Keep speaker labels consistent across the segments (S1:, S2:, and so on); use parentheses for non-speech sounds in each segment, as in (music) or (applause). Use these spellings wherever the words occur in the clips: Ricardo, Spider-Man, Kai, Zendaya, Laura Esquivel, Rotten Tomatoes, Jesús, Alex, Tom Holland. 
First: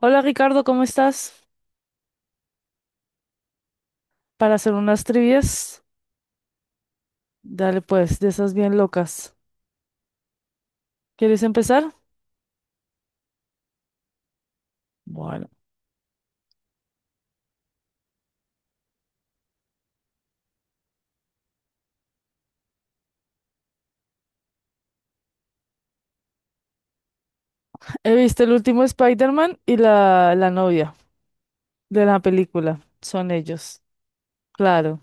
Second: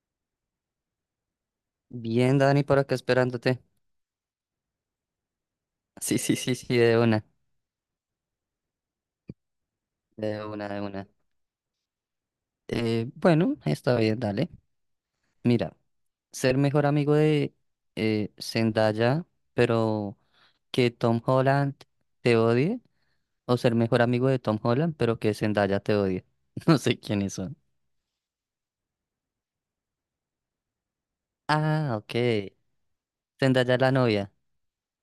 S1: Hola Ricardo, ¿cómo estás?
S2: Bien, Dani, por acá esperándote.
S1: Para hacer unas trivias,
S2: Sí, sí, sí, sí, de una,
S1: dale pues, de esas bien locas.
S2: de una, de una.
S1: ¿Quieres empezar?
S2: Bueno, está bien, dale.
S1: Bueno,
S2: Mira, ser mejor amigo de Zendaya, pero que Tom Holland te odie, o ser mejor amigo de Tom Holland, pero que Zendaya te odie. (laughs) No sé quiénes son.
S1: he visto el último Spider-Man y la novia
S2: Ah,
S1: de la
S2: ok.
S1: película. Son
S2: Zendaya es
S1: ellos,
S2: la novia,
S1: claro.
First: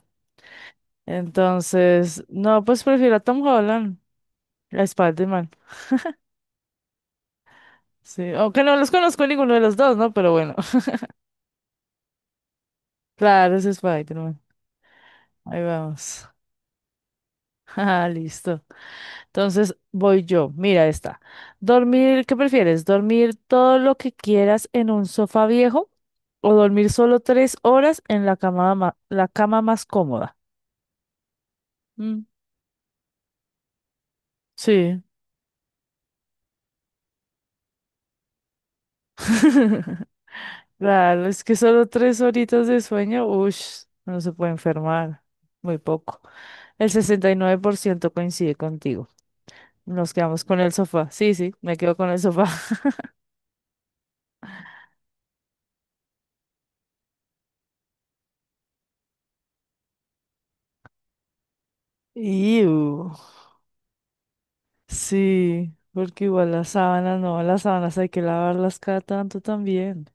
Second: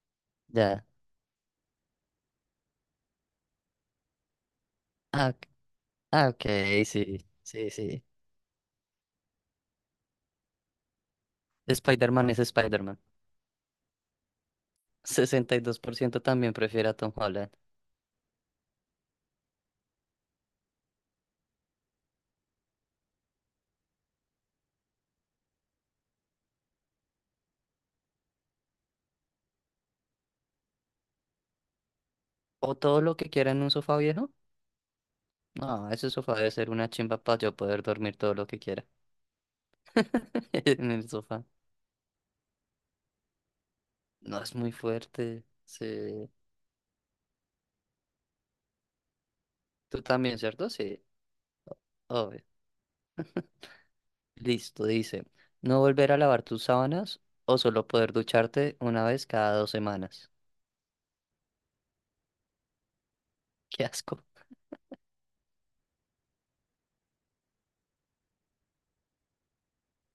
S2: ya.
S1: Entonces, no, pues prefiero a Tom Holland, a
S2: Ah, ok,
S1: Spider-Man.
S2: ah, ok, sí, sí, sí.
S1: Sí, aunque no los conozco ninguno de los dos, ¿no? Pero bueno,
S2: Spider-Man es Spider-Man.
S1: (laughs) claro, es Spider-Man.
S2: (laughs) sesenta y
S1: Ahí
S2: dos por ciento
S1: vamos.
S2: también prefiere a Tom Holland.
S1: (laughs) Ah, listo. Entonces voy yo. Mira esta. Dormir, ¿qué prefieres? ¿Dormir todo lo que quieras en un sofá viejo o dormir solo tres horas en la cama, la cama más cómoda? Mm,
S2: O todo lo que quiera en un sofá viejo.
S1: sí.
S2: No, ese sofá debe ser una chimba para yo poder dormir todo lo que quiera
S1: (laughs)
S2: (laughs) en el
S1: Claro, es
S2: sofá.
S1: que solo tres horitas de sueño, uff, no se
S2: No
S1: puede
S2: es muy
S1: enfermar.
S2: fuerte.
S1: Muy
S2: Sí.
S1: poco. El 69% coincide contigo.
S2: Tú
S1: Nos
S2: también,
S1: quedamos con
S2: ¿cierto?
S1: el
S2: Sí.
S1: sofá. Sí, sí, me quedo con el
S2: Obvio.
S1: sofá. (laughs)
S2: Listo, dice. No volver a lavar tus sábanas o solo poder ducharte una vez cada dos semanas.
S1: Iu.
S2: (laughs) Qué asco.
S1: Sí, porque igual las sábanas, no, las sábanas hay que lavarlas cada tanto también.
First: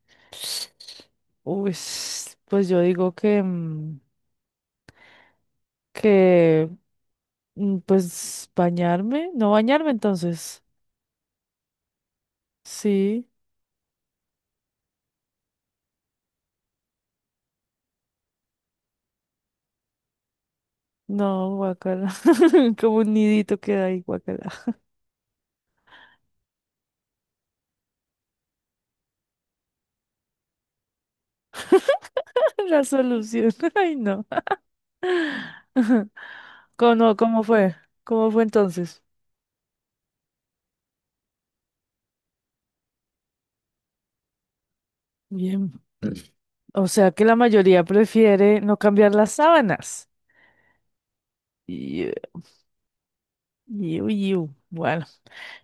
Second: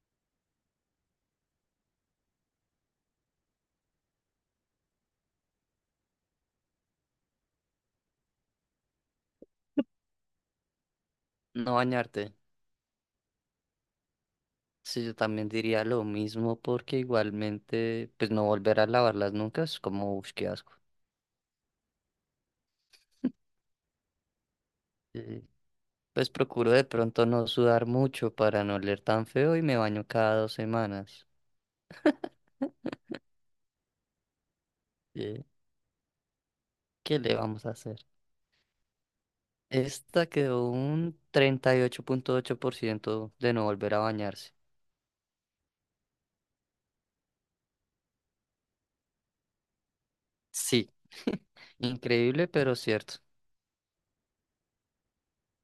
S1: Uy, pues yo digo que, que, pues bañarme, no bañarme entonces.
S2: No bañarte.
S1: Sí,
S2: Sí, yo también diría lo mismo porque igualmente, pues no volver a lavarlas nunca es como, uff, qué asco.
S1: no, guacala, (laughs) como un nidito queda ahí, guacala.
S2: Sí. Pues procuro de pronto no sudar mucho para no oler tan feo y me baño cada dos semanas.
S1: (laughs) La solución, (laughs) ay no.
S2: Eh,
S1: (laughs) ¿Cómo,
S2: ¿Qué le
S1: cómo
S2: vamos a
S1: fue?
S2: hacer?
S1: ¿Cómo fue entonces?
S2: Esta quedó un treinta y ocho 8.8% de no volver a bañarse.
S1: Bien. O sea que la mayoría prefiere no cambiar las sábanas.
S2: Sí,
S1: Iu,
S2: increíble, pero cierto.
S1: iu, iu. Bueno.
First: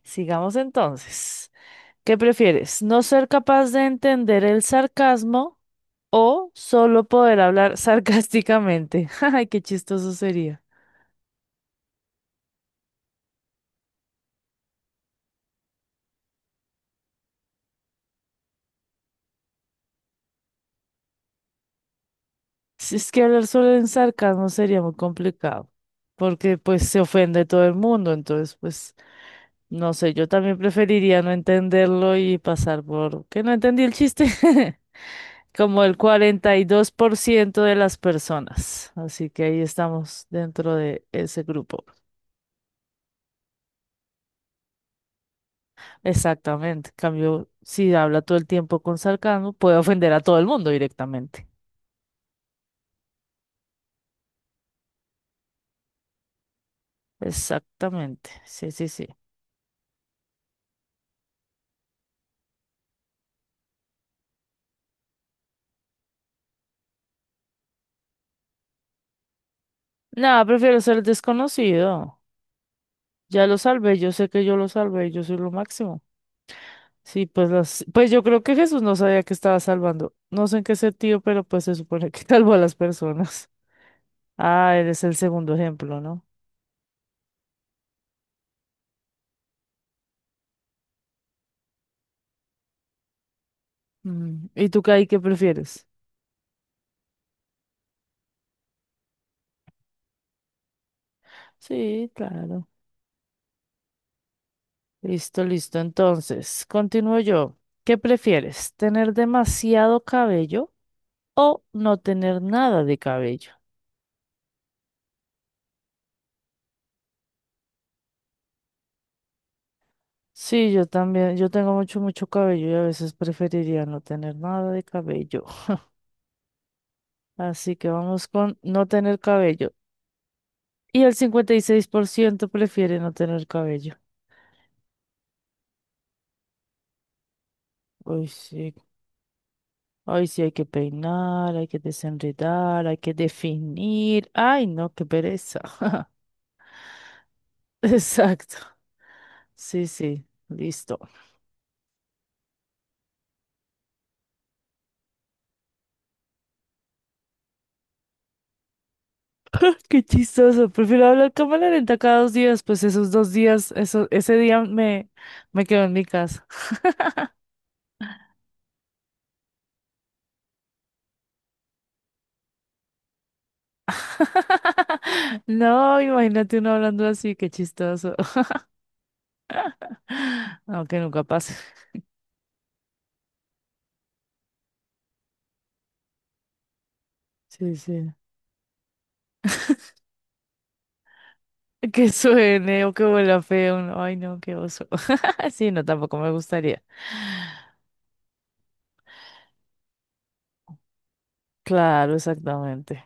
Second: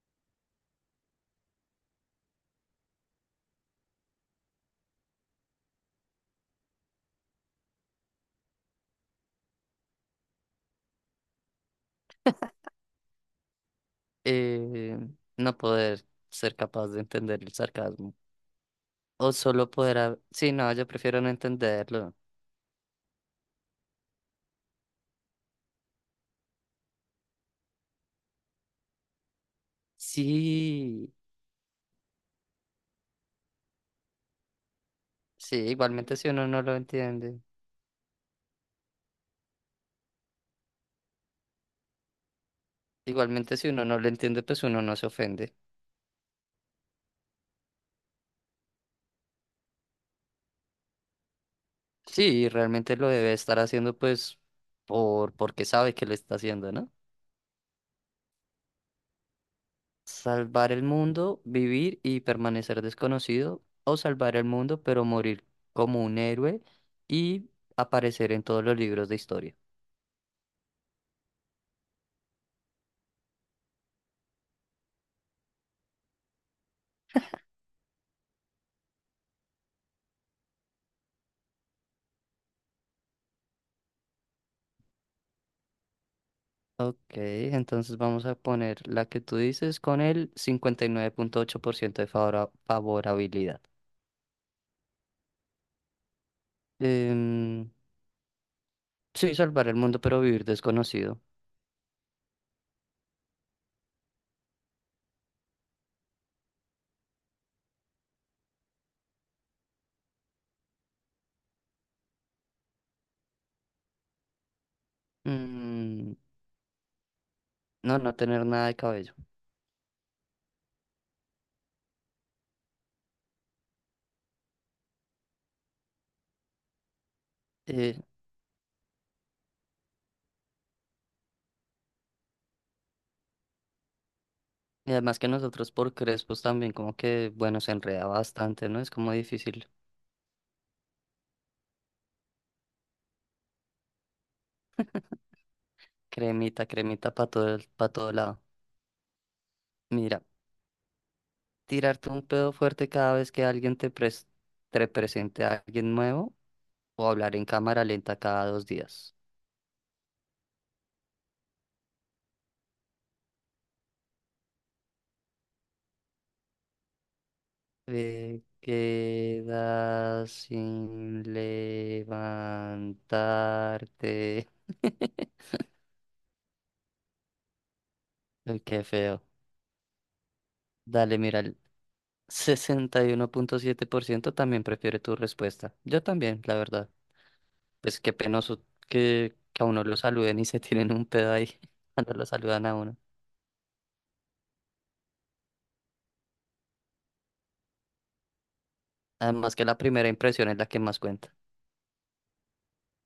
S1: Sigamos entonces. ¿Qué prefieres? ¿No ser capaz de entender el sarcasmo o solo poder hablar sarcásticamente? (laughs) Ay, qué chistoso sería.
S2: Eh, no poder ser capaz de entender el sarcasmo. O solo poder. Sí, no, yo prefiero no entenderlo.
S1: Si es que hablar solo en sarcasmo sería muy complicado, porque pues se ofende todo el mundo, entonces pues no sé, yo también
S2: Sí,
S1: preferiría no entenderlo y pasar por que no entendí el chiste, (laughs)
S2: sí,
S1: como el
S2: igualmente si uno
S1: cuarenta
S2: no
S1: y
S2: lo
S1: dos por
S2: entiende.
S1: ciento de las personas. Así que ahí estamos dentro de ese grupo.
S2: Igualmente si uno no lo entiende, pues uno no se ofende.
S1: Exactamente. En cambio, si habla todo el tiempo con sarcasmo, puede ofender a todo el mundo directamente.
S2: Sí, realmente lo debe estar haciendo pues porque sabe que lo está haciendo, ¿no?
S1: Exactamente. Sí, sí, sí.
S2: Salvar el mundo, vivir y permanecer desconocido, o salvar el mundo pero morir como un héroe y aparecer en todos los libros de historia.
S1: Nada, prefiero ser desconocido. Ya lo salvé, yo sé que yo lo salvé, yo soy lo máximo. Sí, pues las, pues yo creo que Jesús no sabía que estaba salvando. No sé en qué sentido, pero pues se supone que (laughs) salvó a las personas. Ah, eres el segundo ejemplo, ¿no?
S2: Ok, entonces vamos a poner la que tú dices con el 59.8% de favorabilidad.
S1: Mm, ¿y tú, Kai, qué prefieres?
S2: Em, sí, salvar el mundo pero vivir desconocido.
S1: Sí, claro. Listo, listo. Entonces, continúo yo. ¿Qué prefieres? ¿Tener demasiado cabello o no tener nada de cabello?
S2: Mm, no, no tener nada de cabello.
S1: Sí, yo también. Yo tengo mucho, mucho cabello y a veces preferiría no tener nada de cabello. (laughs) Así que
S2: Eh,
S1: vamos con no tener cabello. Y el 56% prefiere no tener cabello.
S2: Y además que nosotros por crespos también como que, bueno, se enreda
S1: Uy,
S2: bastante,
S1: sí.
S2: ¿no? Es como difícil.
S1: Ay, sí, hay que peinar, hay que desenredar, hay que definir. Ay, no, qué pereza. (laughs)
S2: Cremita, cremita para todo lado.
S1: Exacto. Sí,
S2: Mira,
S1: sí, listo.
S2: tirarte un pedo fuerte cada vez que alguien te presente a alguien nuevo o hablar en cámara lenta cada dos días.
S1: Qué chistoso, prefiero hablar cámara lenta cada dos días, pues esos dos días, eso, ese día me, me quedo en mi casa.
S2: Te quedas sin levantarte. (laughs)
S1: (laughs) No, imagínate uno hablando así, qué chistoso.
S2: Uy, qué feo.
S1: (laughs) Aunque
S2: Dale,
S1: nunca
S2: mira,
S1: pase.
S2: el 61.7% también prefiere tu respuesta. Yo también, la verdad.
S1: Sí,
S2: Pues
S1: sí.
S2: qué penoso que a uno lo saluden y (laughs) se tiren un pedo ahí (laughs)
S1: Que
S2: cuando lo saludan a
S1: suene o
S2: uno.
S1: que huela feo. No, ay, no, qué oso. (laughs) Sí, no, tampoco me gustaría.
S2: Además que la primera impresión es la que más cuenta.
S1: Claro, exactamente.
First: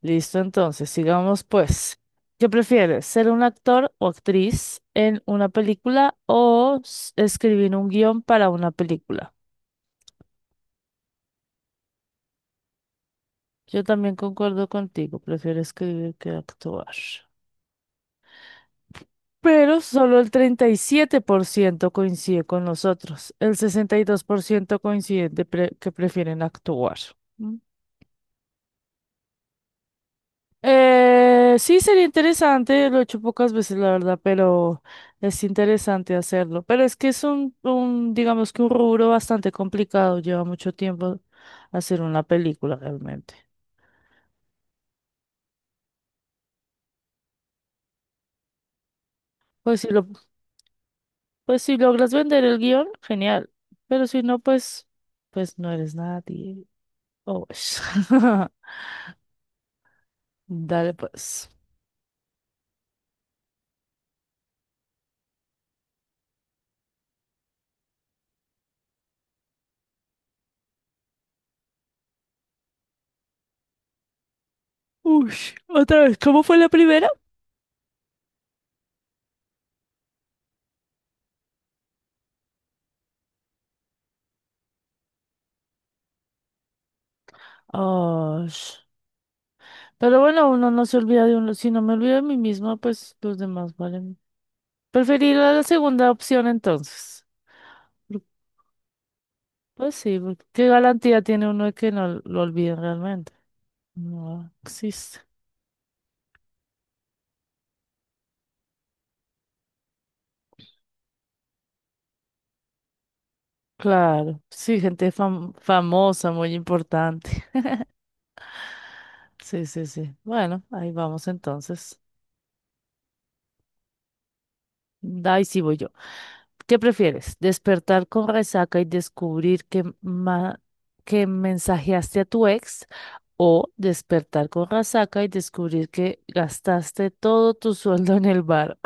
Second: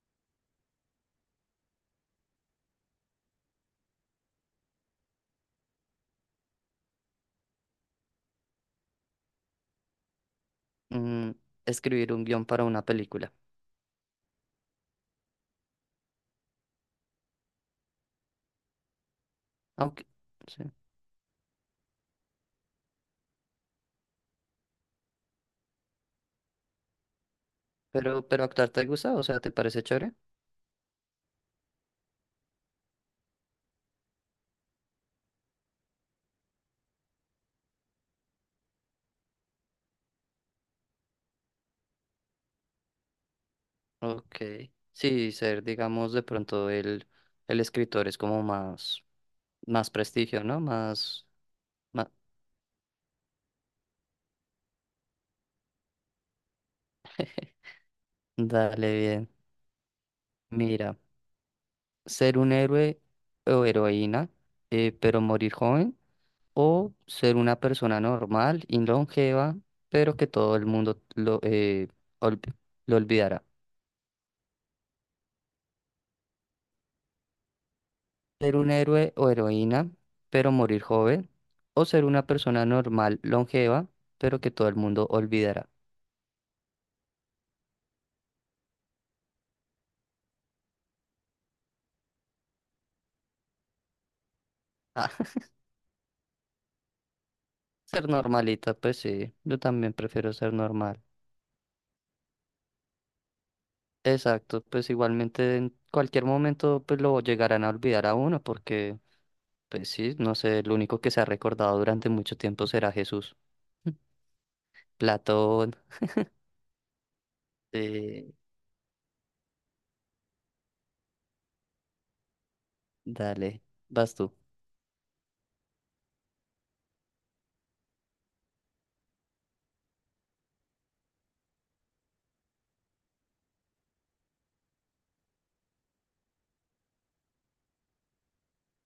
S1: Listo, entonces, sigamos pues. ¿Qué prefieres, ser un actor o actriz en una película o escribir un guión para una película?
S2: Mm, escribir un guión para una película.
S1: Yo también concuerdo contigo, prefiero escribir que actuar. Pero
S2: Aunque,
S1: solo el
S2: sí.
S1: treinta y siete por ciento coincide con nosotros, el 62% coincide de que prefieren actuar.
S2: Pero actuar te gusta, o sea, ¿te parece chévere?
S1: Sí, sería interesante, lo he hecho pocas veces, la verdad, pero es interesante hacerlo. Pero es que es un, digamos que un rubro bastante complicado, lleva mucho tiempo hacer una película realmente.
S2: Ok. Sí, ser, digamos, de pronto el escritor es como más,
S1: Pues si
S2: más
S1: lo,
S2: prestigio, ¿no? Más,
S1: pues si
S2: más...
S1: logras vender el guión, genial. Pero si no, pues, pues no eres nadie. Oh, pues. (laughs)
S2: Dale bien.
S1: Dale
S2: Mira,
S1: pues.
S2: ser un héroe o heroína, pero morir joven. O ser una persona normal y longeva, pero que todo el mundo olvi- lo olvidará.
S1: Uy, otra vez, ¿cómo fue la primera?
S2: Ser un héroe o heroína, pero morir joven, o ser una persona normal, longeva, pero que todo el mundo olvidará.
S1: Oh, pero bueno, uno no se olvida de uno. Si no me olvido de mí misma, pues los demás valen.
S2: Ah, (laughs)
S1: Preferiría la segunda opción entonces.
S2: ser normalita, pues sí, yo también
S1: Pues sí,
S2: prefiero
S1: porque
S2: ser
S1: ¿qué
S2: normal.
S1: garantía tiene uno de que no lo olviden realmente? No
S2: Exacto, pues
S1: existe.
S2: igualmente en cualquier momento pues lo llegarán a olvidar a uno porque, pues sí, no sé, el único que se ha recordado durante mucho tiempo será Jesús, (laughs)
S1: Claro, sí,
S2: Platón.
S1: famosa, muy importante.
S2: eh,
S1: Sí, sí, sí. Bueno, ahí vamos entonces.
S2: Dale, vas tú.
S1: Ahí sí voy yo. ¿Qué prefieres? ¿Despertar con resaca y descubrir que mensajeaste a tu ex? ¿O despertar con resaca y descubrir que gastaste todo tu sueldo en el bar?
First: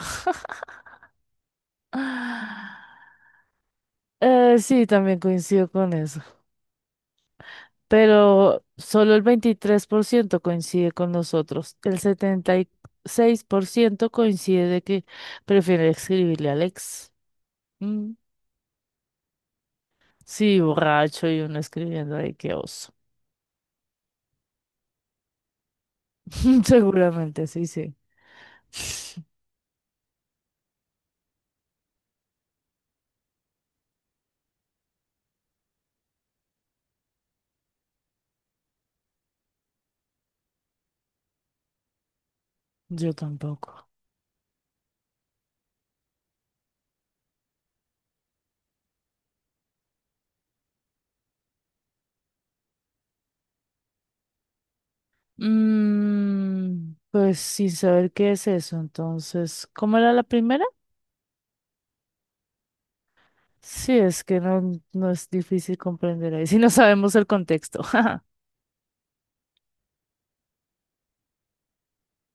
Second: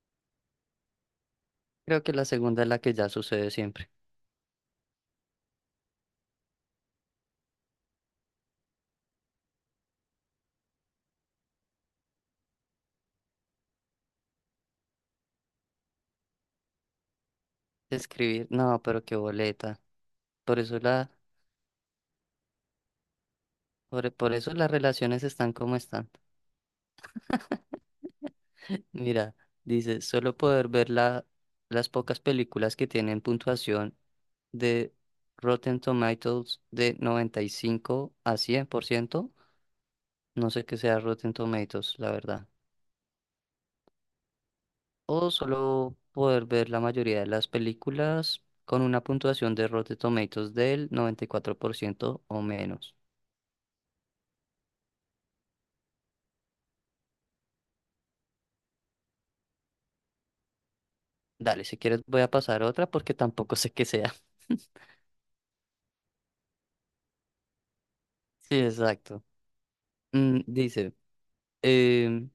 S2: Creo que la segunda es la que
S1: (laughs)
S2: ya sucede siempre.
S1: Sí, también coincido con eso, pero solo el 23% coincide con nosotros. El 76% coincide de que prefiere escribirle a Alex. Mm,
S2: Escribir, no, pero qué boleta. Por
S1: Sí,
S2: eso la,
S1: borracho y uno escribiendo ahí, qué oso.
S2: por eso las relaciones están como están.
S1: (laughs) Seguramente, sí, sí.
S2: (laughs) Mira, dice, solo poder ver las pocas películas que tienen puntuación de Rotten Tomatoes de 95 a 100%. No sé qué sea Rotten Tomatoes, la verdad.
S1: Yo tampoco.
S2: O solo poder ver la mayoría de las películas con una puntuación de Rotten Tomatoes del 94% o menos.
S1: Pues sin saber qué es eso, entonces, ¿cómo era la primera?
S2: Dale, si quieres voy a pasar a otra porque tampoco (laughs) sé qué
S1: Sí,
S2: sea.
S1: es que no,
S2: (laughs)
S1: no es difícil comprender ahí, (laughs) si no sabemos el contexto. (laughs)
S2: Sí, exacto. Dice, em,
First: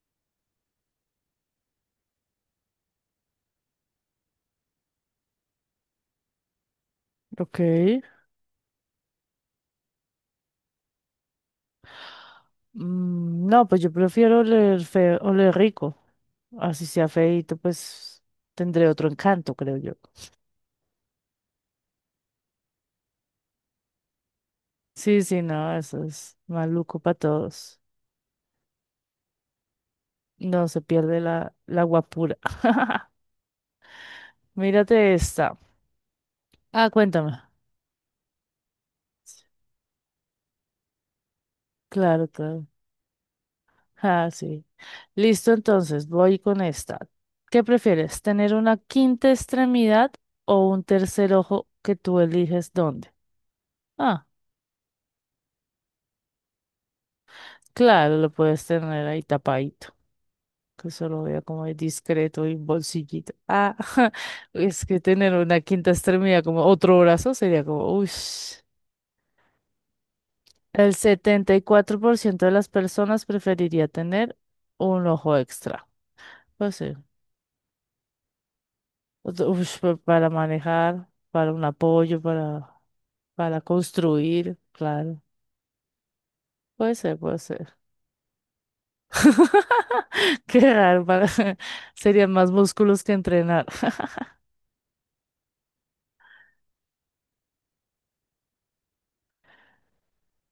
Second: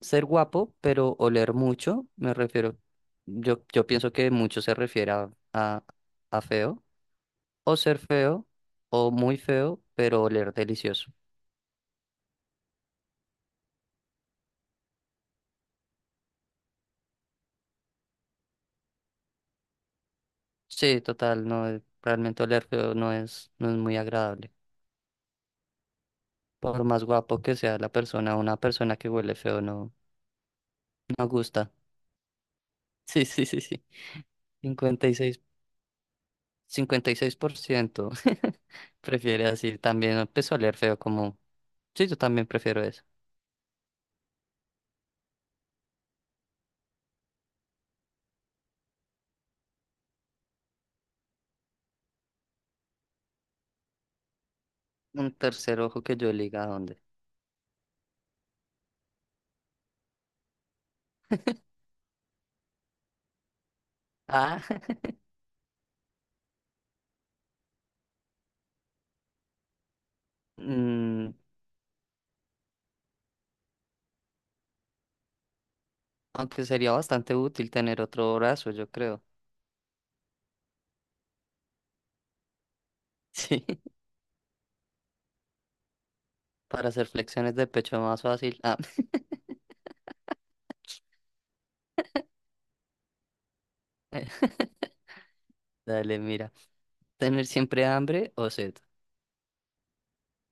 S2: ser guapo, pero oler mucho, me refiero, yo pienso que mucho se refiere a feo,
S1: Ok.
S2: o ser feo, o muy feo, pero oler delicioso.
S1: No, pues yo prefiero oler feo, oler rico. Así sea feíto, pues tendré otro encanto, creo yo.
S2: Sí, total, no, realmente oler feo no es no es muy agradable.
S1: Sí, sí, no, eso es
S2: Por
S1: maluco
S2: más
S1: para
S2: guapo que sea
S1: todos.
S2: la persona, una persona que huele feo no,
S1: No se pierde
S2: no
S1: la,
S2: gusta. (laughs)
S1: la guapura. (laughs)
S2: Sí, sí, sí, sí.
S1: Mírate
S2: 56,
S1: esta. Ah, cuéntame.
S2: 56% (laughs) prefiere así. También empezó a oler feo como... Sí, yo
S1: Claro,
S2: también
S1: claro.
S2: prefiero eso.
S1: Ah, sí. Listo, entonces, voy con esta. ¿Qué prefieres? ¿Tener una quinta extremidad o un tercer ojo que tú eliges dónde? Ah,
S2: Un tercer ojo que yo liga a dónde.
S1: claro, lo puedes tener ahí tapadito. Que solo vea como es discreto y bolsillito. Ah, (laughs)
S2: Ah,
S1: es que
S2: (laughs)
S1: tener una quinta extremidad como otro brazo sería como, uy. El
S2: mm,
S1: 74% de las personas preferiría tener un ojo extra.
S2: aunque
S1: Pues
S2: sería
S1: sí.
S2: bastante útil tener otro brazo, yo creo.
S1: Otro- ush, para manejar, para un apoyo, para
S2: Sí, (laughs)
S1: construir, claro.
S2: para
S1: Puede
S2: hacer
S1: ser, puede
S2: flexiones de
S1: ser.
S2: pecho más fácil. Ah,
S1: (laughs) Qué raro, para- (laughs) serían más músculos que entrenar.
S2: (laughs) dale, mira. ¿Tener siempre hambre o sed?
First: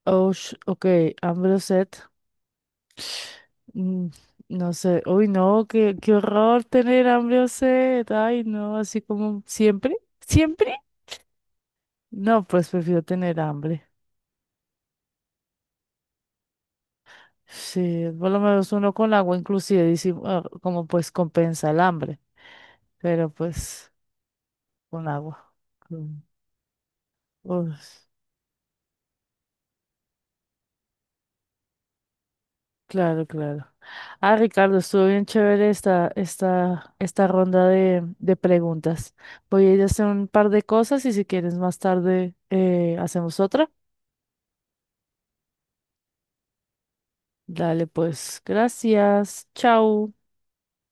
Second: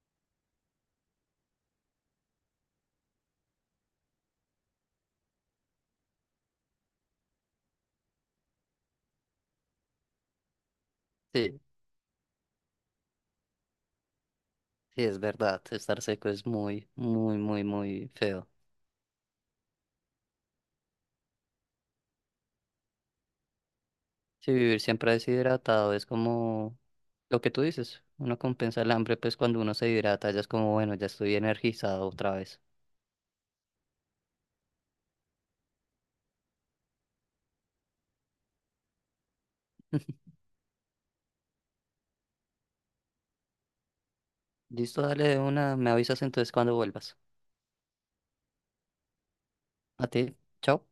S1: (laughs) Ush, ok, hambre o sed. Mm, No sé, uy, no, qué, qué horror tener hambre o sed, ay, no, así como siempre, siempre.
S2: Sí.
S1: No, pues prefiero tener hambre.
S2: Sí, es verdad, estar seco es muy, muy, muy,
S1: Sí,
S2: muy
S1: por lo
S2: feo.
S1: menos uno con agua inclusive, dice, ah, como pues compensa el hambre, pero pues
S2: Sí, vivir
S1: con
S2: siempre
S1: agua.
S2: deshidratado es
S1: Mm.
S2: como lo que tú
S1: Uy,
S2: dices, uno compensa el hambre, pues cuando uno se hidrata ya es como, bueno, ya estoy energizado otra vez.
S1: claro, claro. Ah, Ricardo, estuvo bien chévere esta ronda de preguntas. Voy a ir a hacer un
S2: (laughs)
S1: par de cosas y si quieres más tarde hacemos otra.
S2: Listo, dale de una, me avisas entonces cuando vuelvas.
S1: Dale, pues, gracias.
S2: A
S1: Chao.
S2: ti, chao.